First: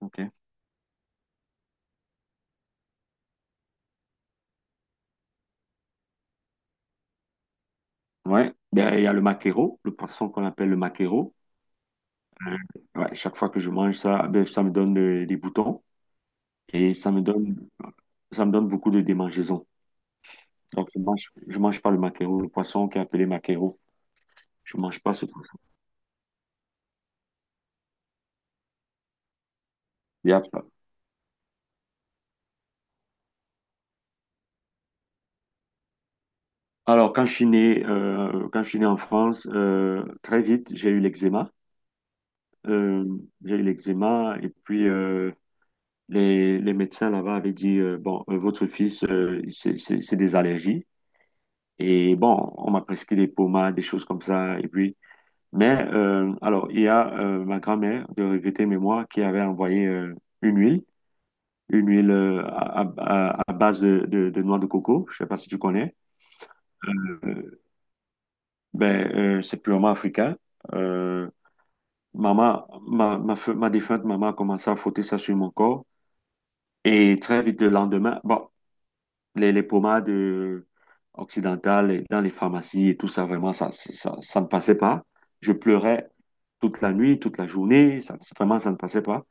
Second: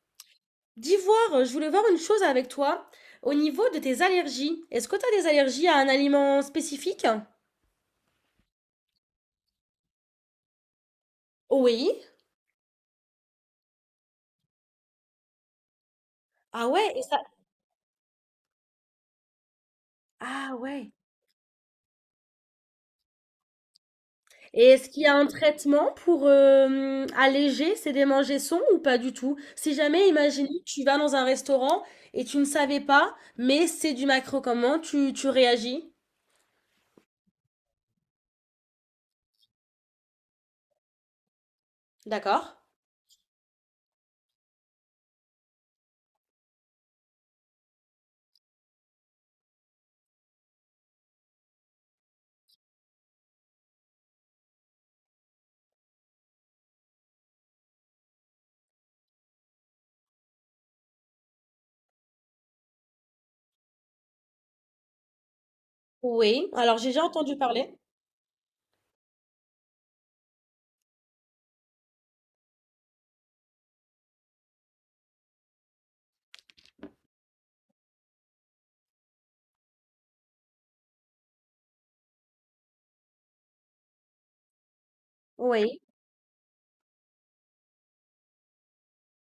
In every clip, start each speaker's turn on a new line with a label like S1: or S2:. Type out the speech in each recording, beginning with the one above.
S1: Ok.
S2: D'ivoire, je voulais voir une chose avec toi au niveau de tes allergies. Est-ce que tu as des allergies à un aliment spécifique?
S1: Ouais. Ben, il y a le maquereau, le poisson qu'on appelle le maquereau.
S2: Oui.
S1: Euh, ouais, chaque fois que je mange ça, ben, ça me donne des boutons
S2: Ah ouais,
S1: et
S2: et ça...
S1: ça me donne beaucoup de démangeaisons.
S2: Ah ouais.
S1: Donc, je mange pas le maquereau, le poisson qui est appelé maquereau.
S2: Et
S1: Je
S2: est-ce
S1: mange
S2: qu'il y a
S1: pas
S2: un
S1: ce poisson.
S2: traitement pour alléger ces démangeaisons ou pas du tout? Si jamais,
S1: Il y a
S2: imaginez, que
S1: pas-
S2: tu vas dans un restaurant et tu ne savais pas, mais c'est du macro, comment tu réagis?
S1: Alors, quand je suis né en France, très vite, j'ai eu l'eczéma.
S2: D'accord.
S1: Euh, j'ai eu l'eczéma et puis les médecins là-bas avaient dit, bon, votre fils, c'est des allergies. Et bon, on m'a prescrit des pommades, des choses comme ça. Et puis, il y a ma grand-mère de regrettée mémoire qui avait envoyé une huile, une huile à base de noix de coco. Je sais pas si tu connais.
S2: Oui. Alors j'ai déjà entendu
S1: Euh,
S2: parler.
S1: c'est purement africain. Euh, maman, ma défunte maman a commencé à frotter ça sur mon corps. Et très vite le lendemain, bon. Les pommades occidentales et dans les pharmacies et tout ça, vraiment, ça ne passait pas. Je
S2: Oui.
S1: pleurais toute la nuit, toute la journée, ça, vraiment, ça ne passait pas.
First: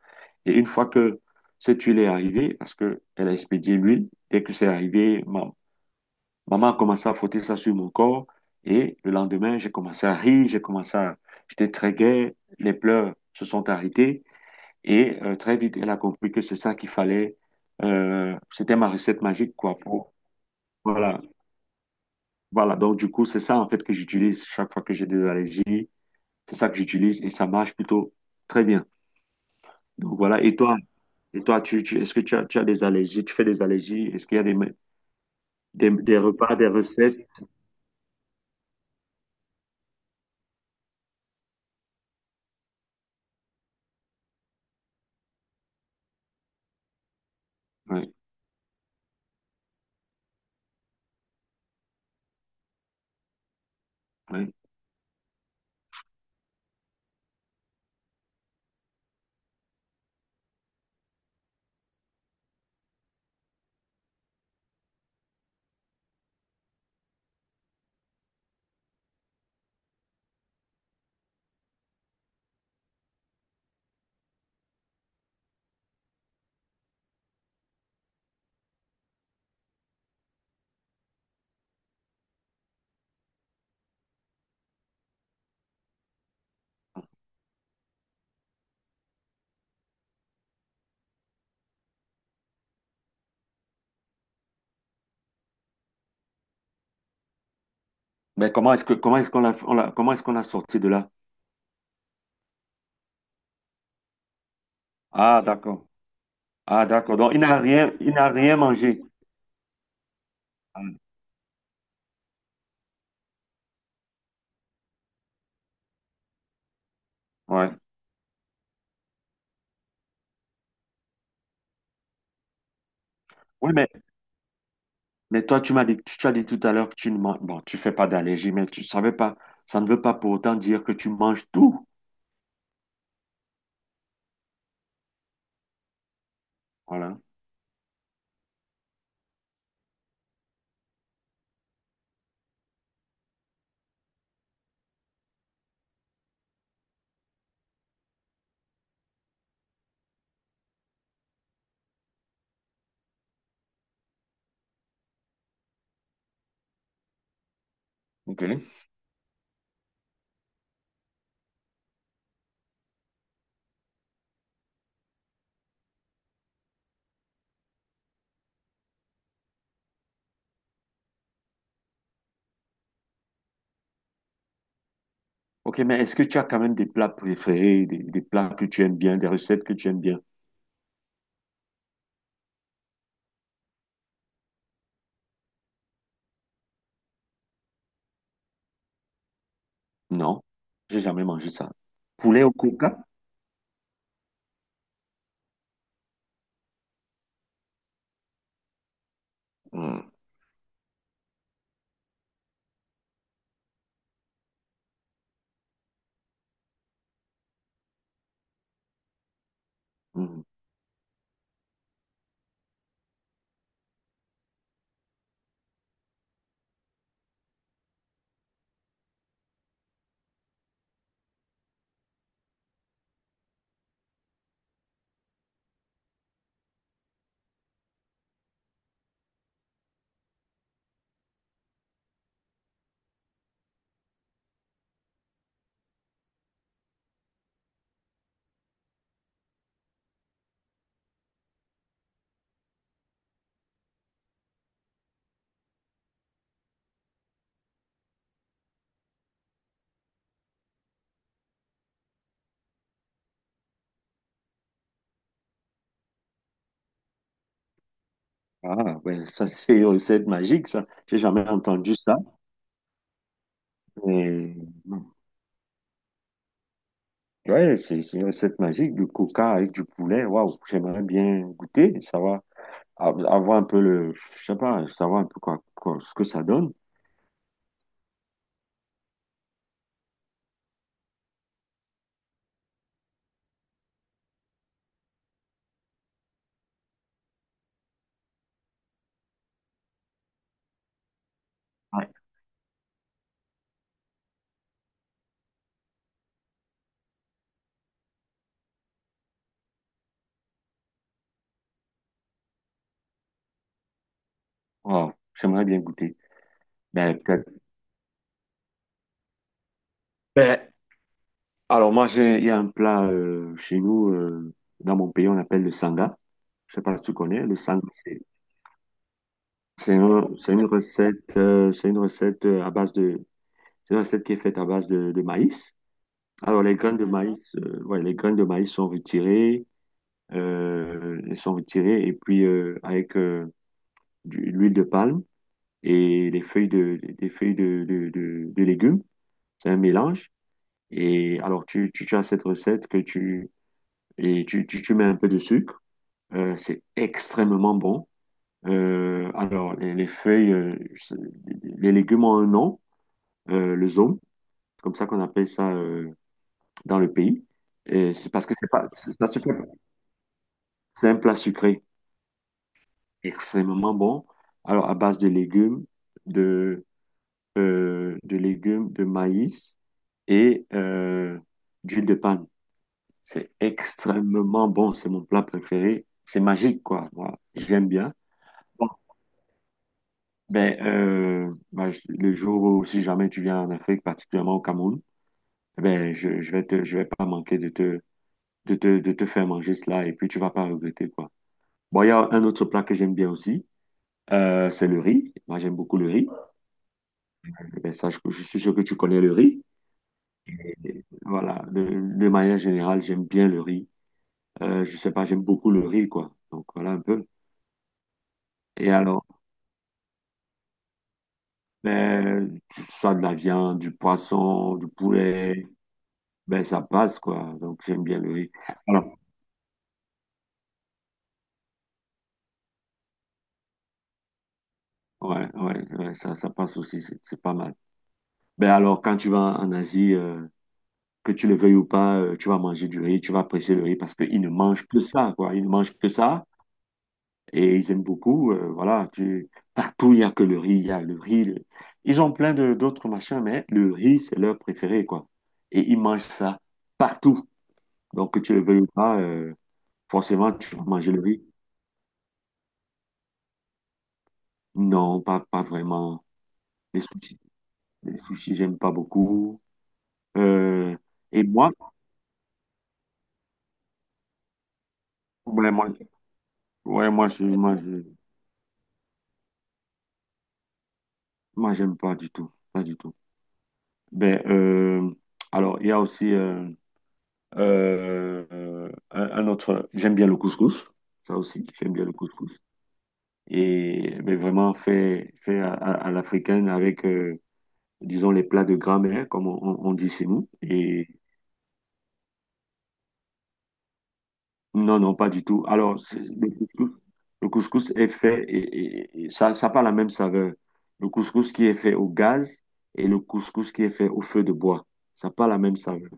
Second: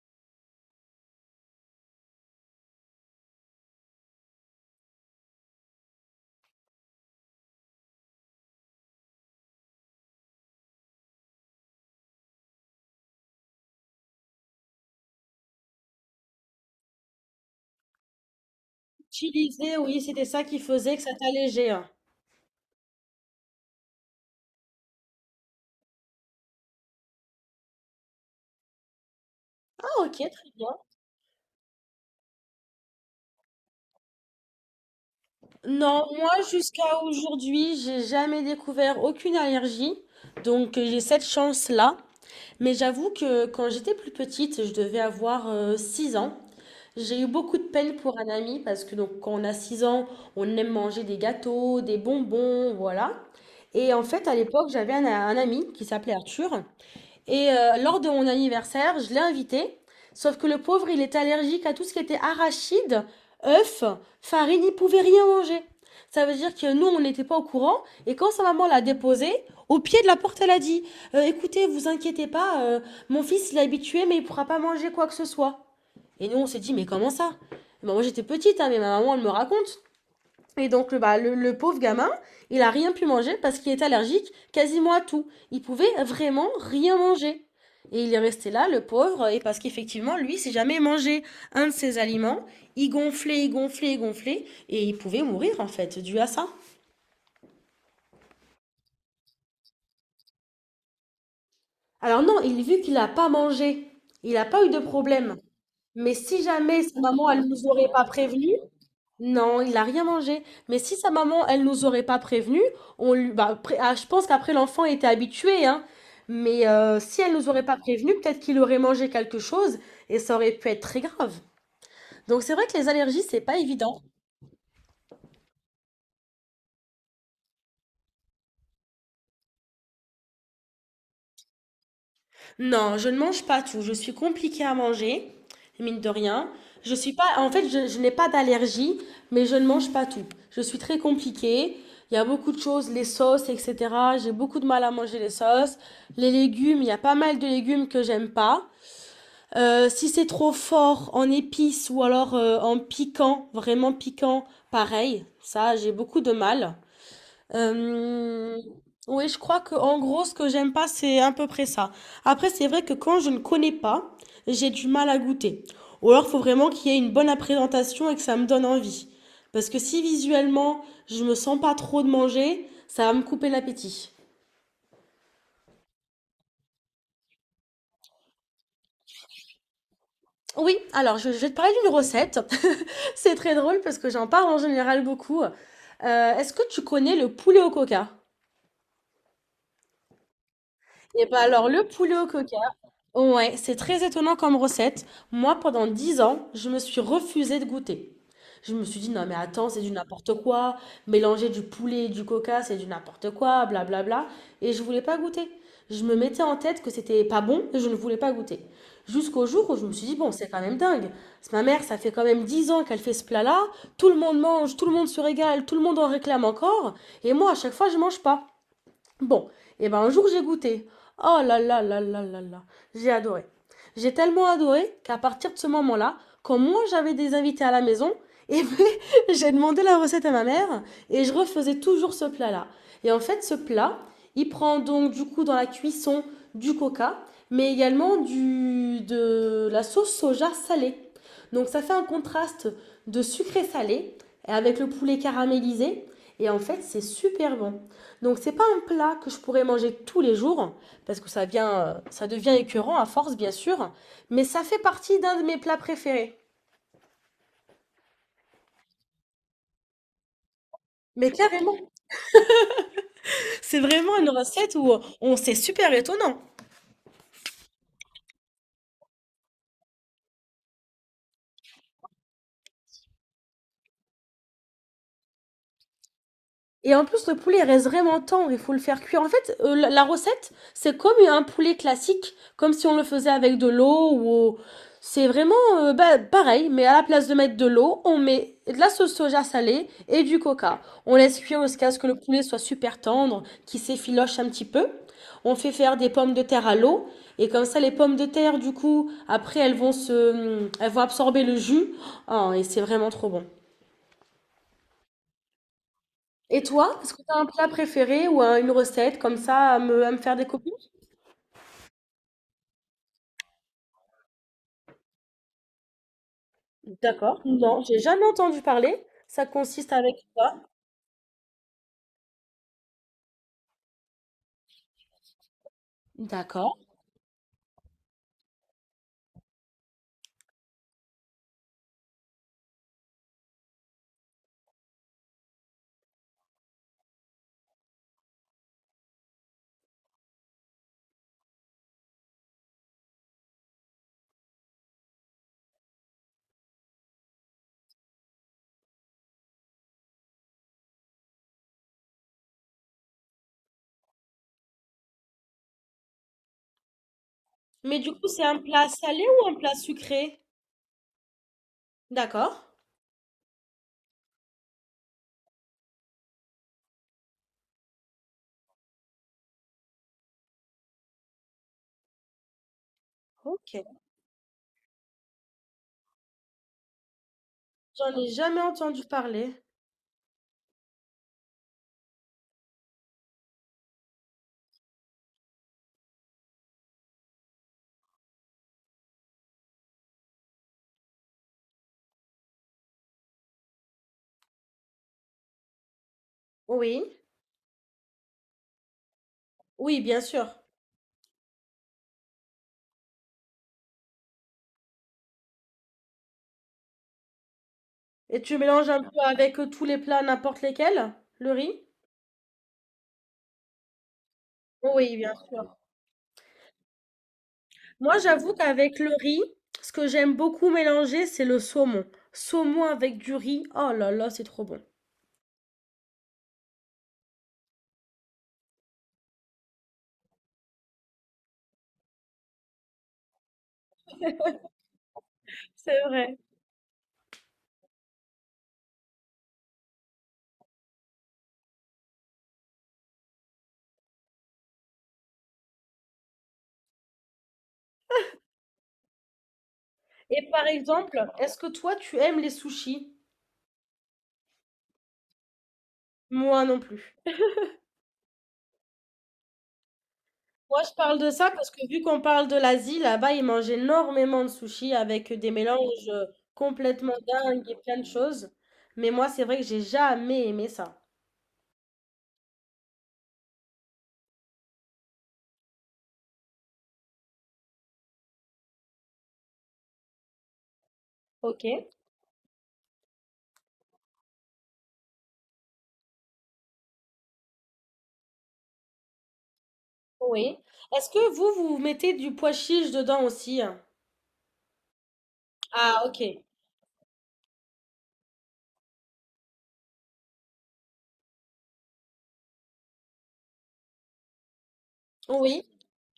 S1: Et une fois que cette huile est arrivée, parce qu'elle a expédié l'huile, dès que c'est arrivé, maman a commencé à frotter ça sur mon corps. Et le lendemain, j'ai commencé à rire, j'ai commencé à... J'étais très gai, les pleurs se sont arrêtés. Et très vite, elle a compris que c'est ça qu'il fallait. C'était ma recette magique,
S2: Utilisé,
S1: quoi,
S2: oui, c'était ça qui faisait que ça
S1: voilà,
S2: t'allégeait, hein.
S1: voilà, donc du coup, c'est ça en fait que j'utilise chaque fois que j'ai des allergies. C'est ça que j'utilise et ça marche plutôt très bien.
S2: Ah, ok,
S1: Donc voilà,
S2: très bien.
S1: et toi, est-ce que tu as des allergies? Tu fais des allergies? Est-ce qu'il y a des, me-
S2: Non,
S1: des
S2: moi
S1: repas, des
S2: jusqu'à
S1: recettes?
S2: aujourd'hui, j'ai jamais découvert aucune allergie, donc j'ai cette chance-là. Mais j'avoue que quand j'étais plus petite, je devais avoir 6 ans. J'ai eu beaucoup de peine
S1: Oui,
S2: pour un ami parce que donc quand on a 6 ans, on aime manger des gâteaux, des bonbons, voilà. Et en fait, à
S1: oui.
S2: l'époque, j'avais un ami qui s'appelait Arthur. Et lors de mon anniversaire, je l'ai invité. Sauf que le pauvre, il est allergique à tout ce qui était arachide, œufs, farine, il ne pouvait rien manger. Ça veut dire que nous, on n'était pas au courant. Et quand sa maman l'a déposé au pied de la porte, elle a dit: Écoutez, vous inquiétez pas, mon fils, il est habitué, mais il ne pourra pas manger quoi que ce soit.» Et nous, on s'est dit: «Mais comment ça?» Bah, moi, j'étais petite, hein, mais ma maman, elle me raconte. Et donc, le pauvre gamin, il a rien pu manger parce qu'il est allergique quasiment à tout. Il pouvait vraiment rien manger. Et il est resté là, le pauvre, et parce qu'effectivement, lui, il ne s'est jamais mangé un de ses aliments. Il gonflait, il gonflait, il gonflait, et il pouvait mourir, en fait, dû à ça.
S1: Mais comment est-ce qu'on comment est-ce qu'on l'a sorti de là?
S2: Alors non, il vu qu'il n'a pas mangé, il n'a pas eu de problème.
S1: Ah, d'accord.
S2: Mais si jamais
S1: Ah,
S2: sa
S1: d'accord.
S2: maman,
S1: Donc
S2: elle ne nous aurait pas
S1: il n'a
S2: prévenu,
S1: rien mangé.
S2: non, il n'a rien mangé. Mais
S1: Ah,
S2: si sa maman, elle nous aurait pas prévenu, on lui, bah, après- ah, je pense qu'après l'enfant était habitué, hein. Mais si elle nous aurait
S1: Ouais.
S2: pas prévenu, peut-être qu'il aurait mangé quelque chose et ça aurait pu être très grave. Donc c'est vrai que les allergies, c'est pas
S1: Oui,
S2: évident.
S1: mais toi, tu m'as dit, tu as dit tout à l'heure que tu ne manges, bon, tu fais pas d'allergie, mais tu savais pas, ça ne veut pas pour autant dire que tu manges tout.
S2: Non, je ne mange pas tout. Je suis compliquée à manger, mine de rien. Je suis
S1: Voilà.
S2: pas, en fait, je n'ai pas d'allergie, mais je ne mange pas tout. Je suis très compliquée. Il y a beaucoup de choses, les sauces, etc. J'ai beaucoup de mal à manger les sauces. Les légumes, il y a pas mal de légumes que j'aime pas. Si c'est trop fort en épices ou alors en piquant, vraiment piquant, pareil. Ça, j'ai beaucoup de mal. Euh,
S1: Ok.
S2: oui, je crois que en gros, ce que j'aime pas, c'est à peu près ça. Après, c'est vrai que quand je ne connais pas, j'ai du mal à goûter. Ou alors, il faut vraiment qu'il y ait une bonne présentation et que ça me donne envie. Parce que si visuellement, je me sens pas trop de manger, ça va me couper l'appétit.
S1: Ok, mais est-ce que tu as quand même des plats préférés, des plats que tu aimes bien, des recettes que tu aimes bien?
S2: Oui, alors je vais te parler d'une recette. C'est très drôle parce que j'en parle en général beaucoup. Est-ce que tu connais le poulet au coca?
S1: Non, j'ai jamais
S2: Eh ben
S1: mangé
S2: alors,
S1: ça.
S2: le poulet au
S1: Poulet au
S2: coca.
S1: coca?
S2: Ouais, c'est très étonnant comme recette. Moi, pendant 10 ans, je me suis refusée de goûter. Je me suis dit, non mais attends, c'est du
S1: Hmm,
S2: n'importe quoi. Mélanger du poulet et du coca, c'est du n'importe quoi, blablabla. Et je voulais pas goûter. Je me mettais en tête que c'était pas bon et je ne voulais pas goûter. Jusqu'au jour où je me suis dit, bon,
S1: hmm.
S2: c'est quand même dingue. Parce que ma mère, ça fait quand même 10 ans qu'elle fait ce plat-là. Tout le monde mange, tout le monde se régale, tout le monde en réclame encore. Et moi, à chaque fois, je mange pas. Bon, et ben un jour j'ai goûté. Oh là là là là là là. J'ai adoré. J'ai tellement adoré qu'à partir de ce moment-là, quand moi j'avais des invités à la maison, et j'ai demandé la recette à ma mère et je refaisais toujours ce plat-là. Et en fait, ce plat, il prend donc du coup dans la cuisson du coca, mais également de la sauce soja salée. Donc ça fait un contraste de sucré salé avec le poulet caramélisé. Et en fait, c'est super bon. Donc c'est pas un plat que je pourrais manger tous les jours parce que ça vient, ça devient écœurant à force bien sûr, mais ça fait partie d'un de mes plats préférés.
S1: Ah, ouais, ça c'est une recette magique, ça. J'ai
S2: Mais
S1: jamais
S2: carrément,
S1: entendu ça.
S2: c'est vraiment une
S1: Mais...
S2: recette où
S1: hmm.
S2: on c'est super étonnant.
S1: Ouais, c'est une recette magique, du coca avec du poulet. Waouh, j'aimerais bien goûter, savoir, avoir un peu le, je sais pas, savoir un peu quoi, ce que ça donne.
S2: Et en plus, le poulet il reste vraiment tendre, il faut le faire cuire. En fait, la recette, c'est comme un poulet classique, comme si on le faisait avec de l'eau ou... C'est vraiment bah, pareil, mais à la place de mettre de l'eau, on met de la sauce soja salée et du coca. On laisse cuire jusqu'à ce que
S1: Ouais.
S2: le poulet soit super tendre, qu'il s'effiloche un petit peu. On fait faire des pommes de terre à l'eau et comme ça, les pommes de terre, du coup, après, elles vont absorber le jus. Ah, et c'est vraiment trop bon.
S1: Waouh, j'aimerais bien goûter.
S2: Et toi, est-ce
S1: Ben,
S2: que tu as un
S1: peut-être.
S2: plat préféré ou un- une recette comme ça à à me faire découvrir?
S1: Ben. Alors moi, il y a un plat chez nous, dans mon pays, on l'appelle le sanga. Je sais pas si tu
S2: D'accord,
S1: connais. Le
S2: non,
S1: sanga,
S2: j'ai jamais entendu parler. Ça consiste avec quoi?
S1: c'est une recette, à base de, c'est une recette qui est faite à base de maïs. Alors les
S2: D'accord.
S1: graines de maïs, ouais, les graines de maïs sont retirées, elles sont retirées et puis avec l'huile de palme et des feuilles de, de légumes. C'est un mélange. Et alors tu as cette recette que tu et tu mets un peu de sucre. C'est extrêmement bon. Alors, les feuilles, les légumes ont un nom, le zome, comme ça qu'on appelle ça dans le pays.
S2: Mais du
S1: Et
S2: coup,
S1: c'est
S2: c'est
S1: parce que
S2: un
S1: c'est pas,
S2: plat salé
S1: ça se
S2: ou
S1: fait,
S2: un plat sucré?
S1: c'est un plat sucré,
S2: D'accord.
S1: extrêmement bon. Alors, à base de légumes, de, de légumes, de maïs et d'huile de palme. C'est
S2: Ok.
S1: extrêmement bon, c'est mon plat préféré. C'est magique, quoi. Moi, j'aime
S2: J'en
S1: bien.
S2: ai jamais entendu parler.
S1: Le jour où si jamais tu viens en Afrique, particulièrement au Cameroun, ben, je vais je vais pas manquer de te, de te faire manger cela et puis tu vas pas regretter, quoi. Bon, il y a un autre plat que j'aime bien aussi, c'est le riz. Moi, j'aime beaucoup le riz.
S2: Oui.
S1: Eh Ben, ça, je suis sûr que tu connais le riz.
S2: Oui, bien sûr.
S1: Voilà, de manière générale, j'aime bien le riz. Je sais pas, j'aime beaucoup le riz, quoi. Donc, voilà un peu.
S2: Et tu mélanges
S1: Et
S2: un peu
S1: alors,
S2: avec tous les plats, n'importe lesquels, le riz?
S1: ben, soit de la viande, du poisson, du
S2: Oui, bien
S1: poulet,
S2: sûr.
S1: ben, ça passe, quoi. Donc, j'aime
S2: Moi,
S1: bien le riz.
S2: j'avoue qu'avec le
S1: alors
S2: riz, ce que j'aime beaucoup mélanger, c'est le saumon. Saumon avec du riz, oh là là, c'est trop bon.
S1: Ouais, ça, ça passe aussi, c'est pas mal. Ben alors, quand tu vas en Asie, que tu le veuilles ou pas, tu vas manger du riz, tu vas apprécier le riz parce qu'ils ne mangent que ça, quoi. Ils ne mangent
S2: C'est
S1: que
S2: vrai.
S1: ça et ils aiment beaucoup. Voilà, tu... partout, il y a le riz. Ils ont plein de d'autres machins, mais le riz, c'est leur préféré, quoi. Et ils mangent ça partout. Donc, que tu le veuilles ou pas,
S2: Et
S1: forcément,
S2: par
S1: tu vas manger le
S2: exemple,
S1: riz.
S2: est-ce que toi, tu aimes les sushis?
S1: Non, pas vraiment.
S2: Moi non
S1: Les
S2: plus.
S1: sushis, les sushis, j'aime pas beaucoup.
S2: Moi, je
S1: Euh,
S2: parle de
S1: et
S2: ça parce
S1: moi,
S2: que vu qu'on parle de l'Asie, là-bas, ils mangent énormément de sushis avec des
S1: Ouais, moi,
S2: mélanges
S1: ouais,
S2: complètement
S1: moi, je,
S2: dingues et
S1: moi,
S2: plein
S1: je,
S2: de choses. Mais moi, c'est vrai que j'ai jamais aimé ça.
S1: Moi, j'aime pas du tout, pas du tout. Ben, euh, alors, il y a aussi un autre, j'aime bien le couscous, ça
S2: Ok,
S1: aussi, j'aime bien le couscous. Et ben, vraiment fait, fait à, à l'africaine avec, disons, les plats de grammaire, comme on dit chez nous.
S2: oui.
S1: Et
S2: Est-ce que vous, vous mettez du pois chiche dedans aussi, hein?
S1: non, non, pas du tout.
S2: Ah, ok.
S1: Le couscous, le couscous est fait et ça n'a pas la même saveur. Le couscous qui est fait au gaz et le couscous qui est fait au feu de bois, ça n'a pas la
S2: Oui,
S1: même saveur.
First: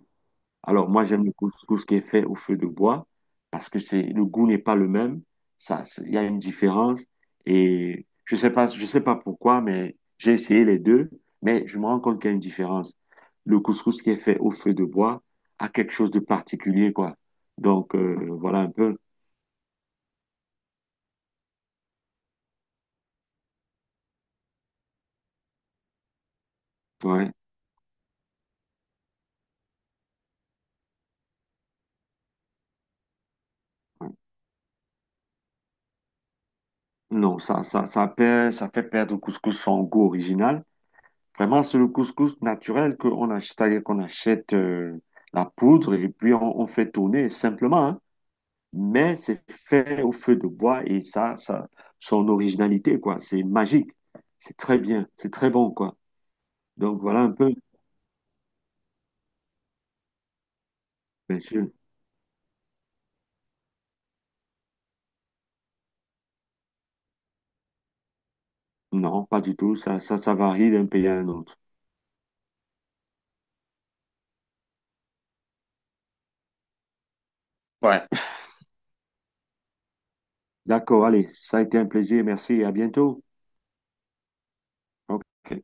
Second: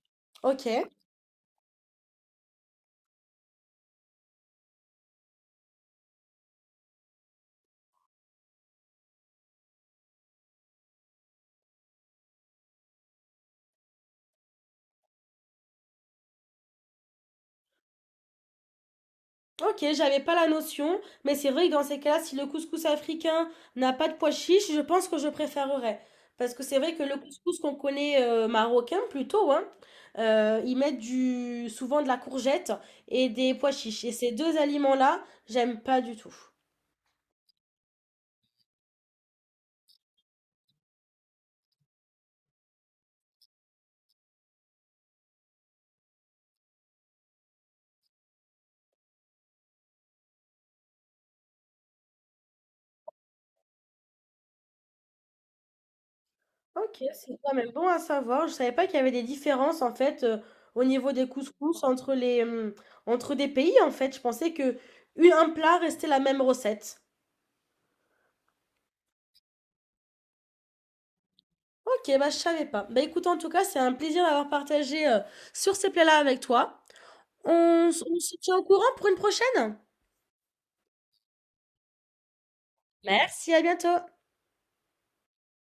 S2: ok.
S1: Alors, moi, j'aime le couscous qui est fait au feu de bois parce que c'est le goût n'est pas le même. Il y a une différence et je sais pas pourquoi, mais j'ai essayé les deux, mais je me rends compte qu'il y a une différence. Le couscous qui est fait au feu de bois a quelque chose de particulier, quoi. Donc, voilà un peu.
S2: Ok, j'avais pas la notion, mais c'est vrai que dans ces cas-là, si le couscous africain n'a pas de pois chiche, je pense que je préférerais. Parce que c'est vrai que le
S1: Ouais.
S2: couscous qu'on connaît marocain plutôt, hein, ils mettent du, souvent de la courgette et des pois chiches.
S1: Ouais.
S2: Et ces deux aliments-là, j'aime pas du tout.
S1: Non, ça perd, ça fait perdre au couscous son goût original. Vraiment, c'est le couscous naturel qu'on achète, c'est-à-dire qu'on achète la poudre et puis on fait tourner simplement, hein. Mais c'est fait au feu de bois et son originalité, quoi. C'est magique. C'est très bien. C'est très bon, quoi. Donc
S2: Ok,
S1: voilà un
S2: c'est quand
S1: peu.
S2: même bon à savoir. Je savais pas qu'il y avait des différences en fait au niveau des
S1: Bien sûr.
S2: couscous entre entre des pays en fait. Je pensais que une- un plat restait la même recette.
S1: Non, pas du tout. Ça varie d'un pays à un autre.
S2: Ok, bah je savais pas. Bah écoute, en tout cas, c'est un plaisir d'avoir partagé sur ces plats-là avec toi. On, s-
S1: Ouais.
S2: on se tient au courant pour une prochaine?
S1: D'accord, allez. Ça a été un plaisir. Merci et à bientôt.
S2: Merci, à bientôt!
S1: Ok.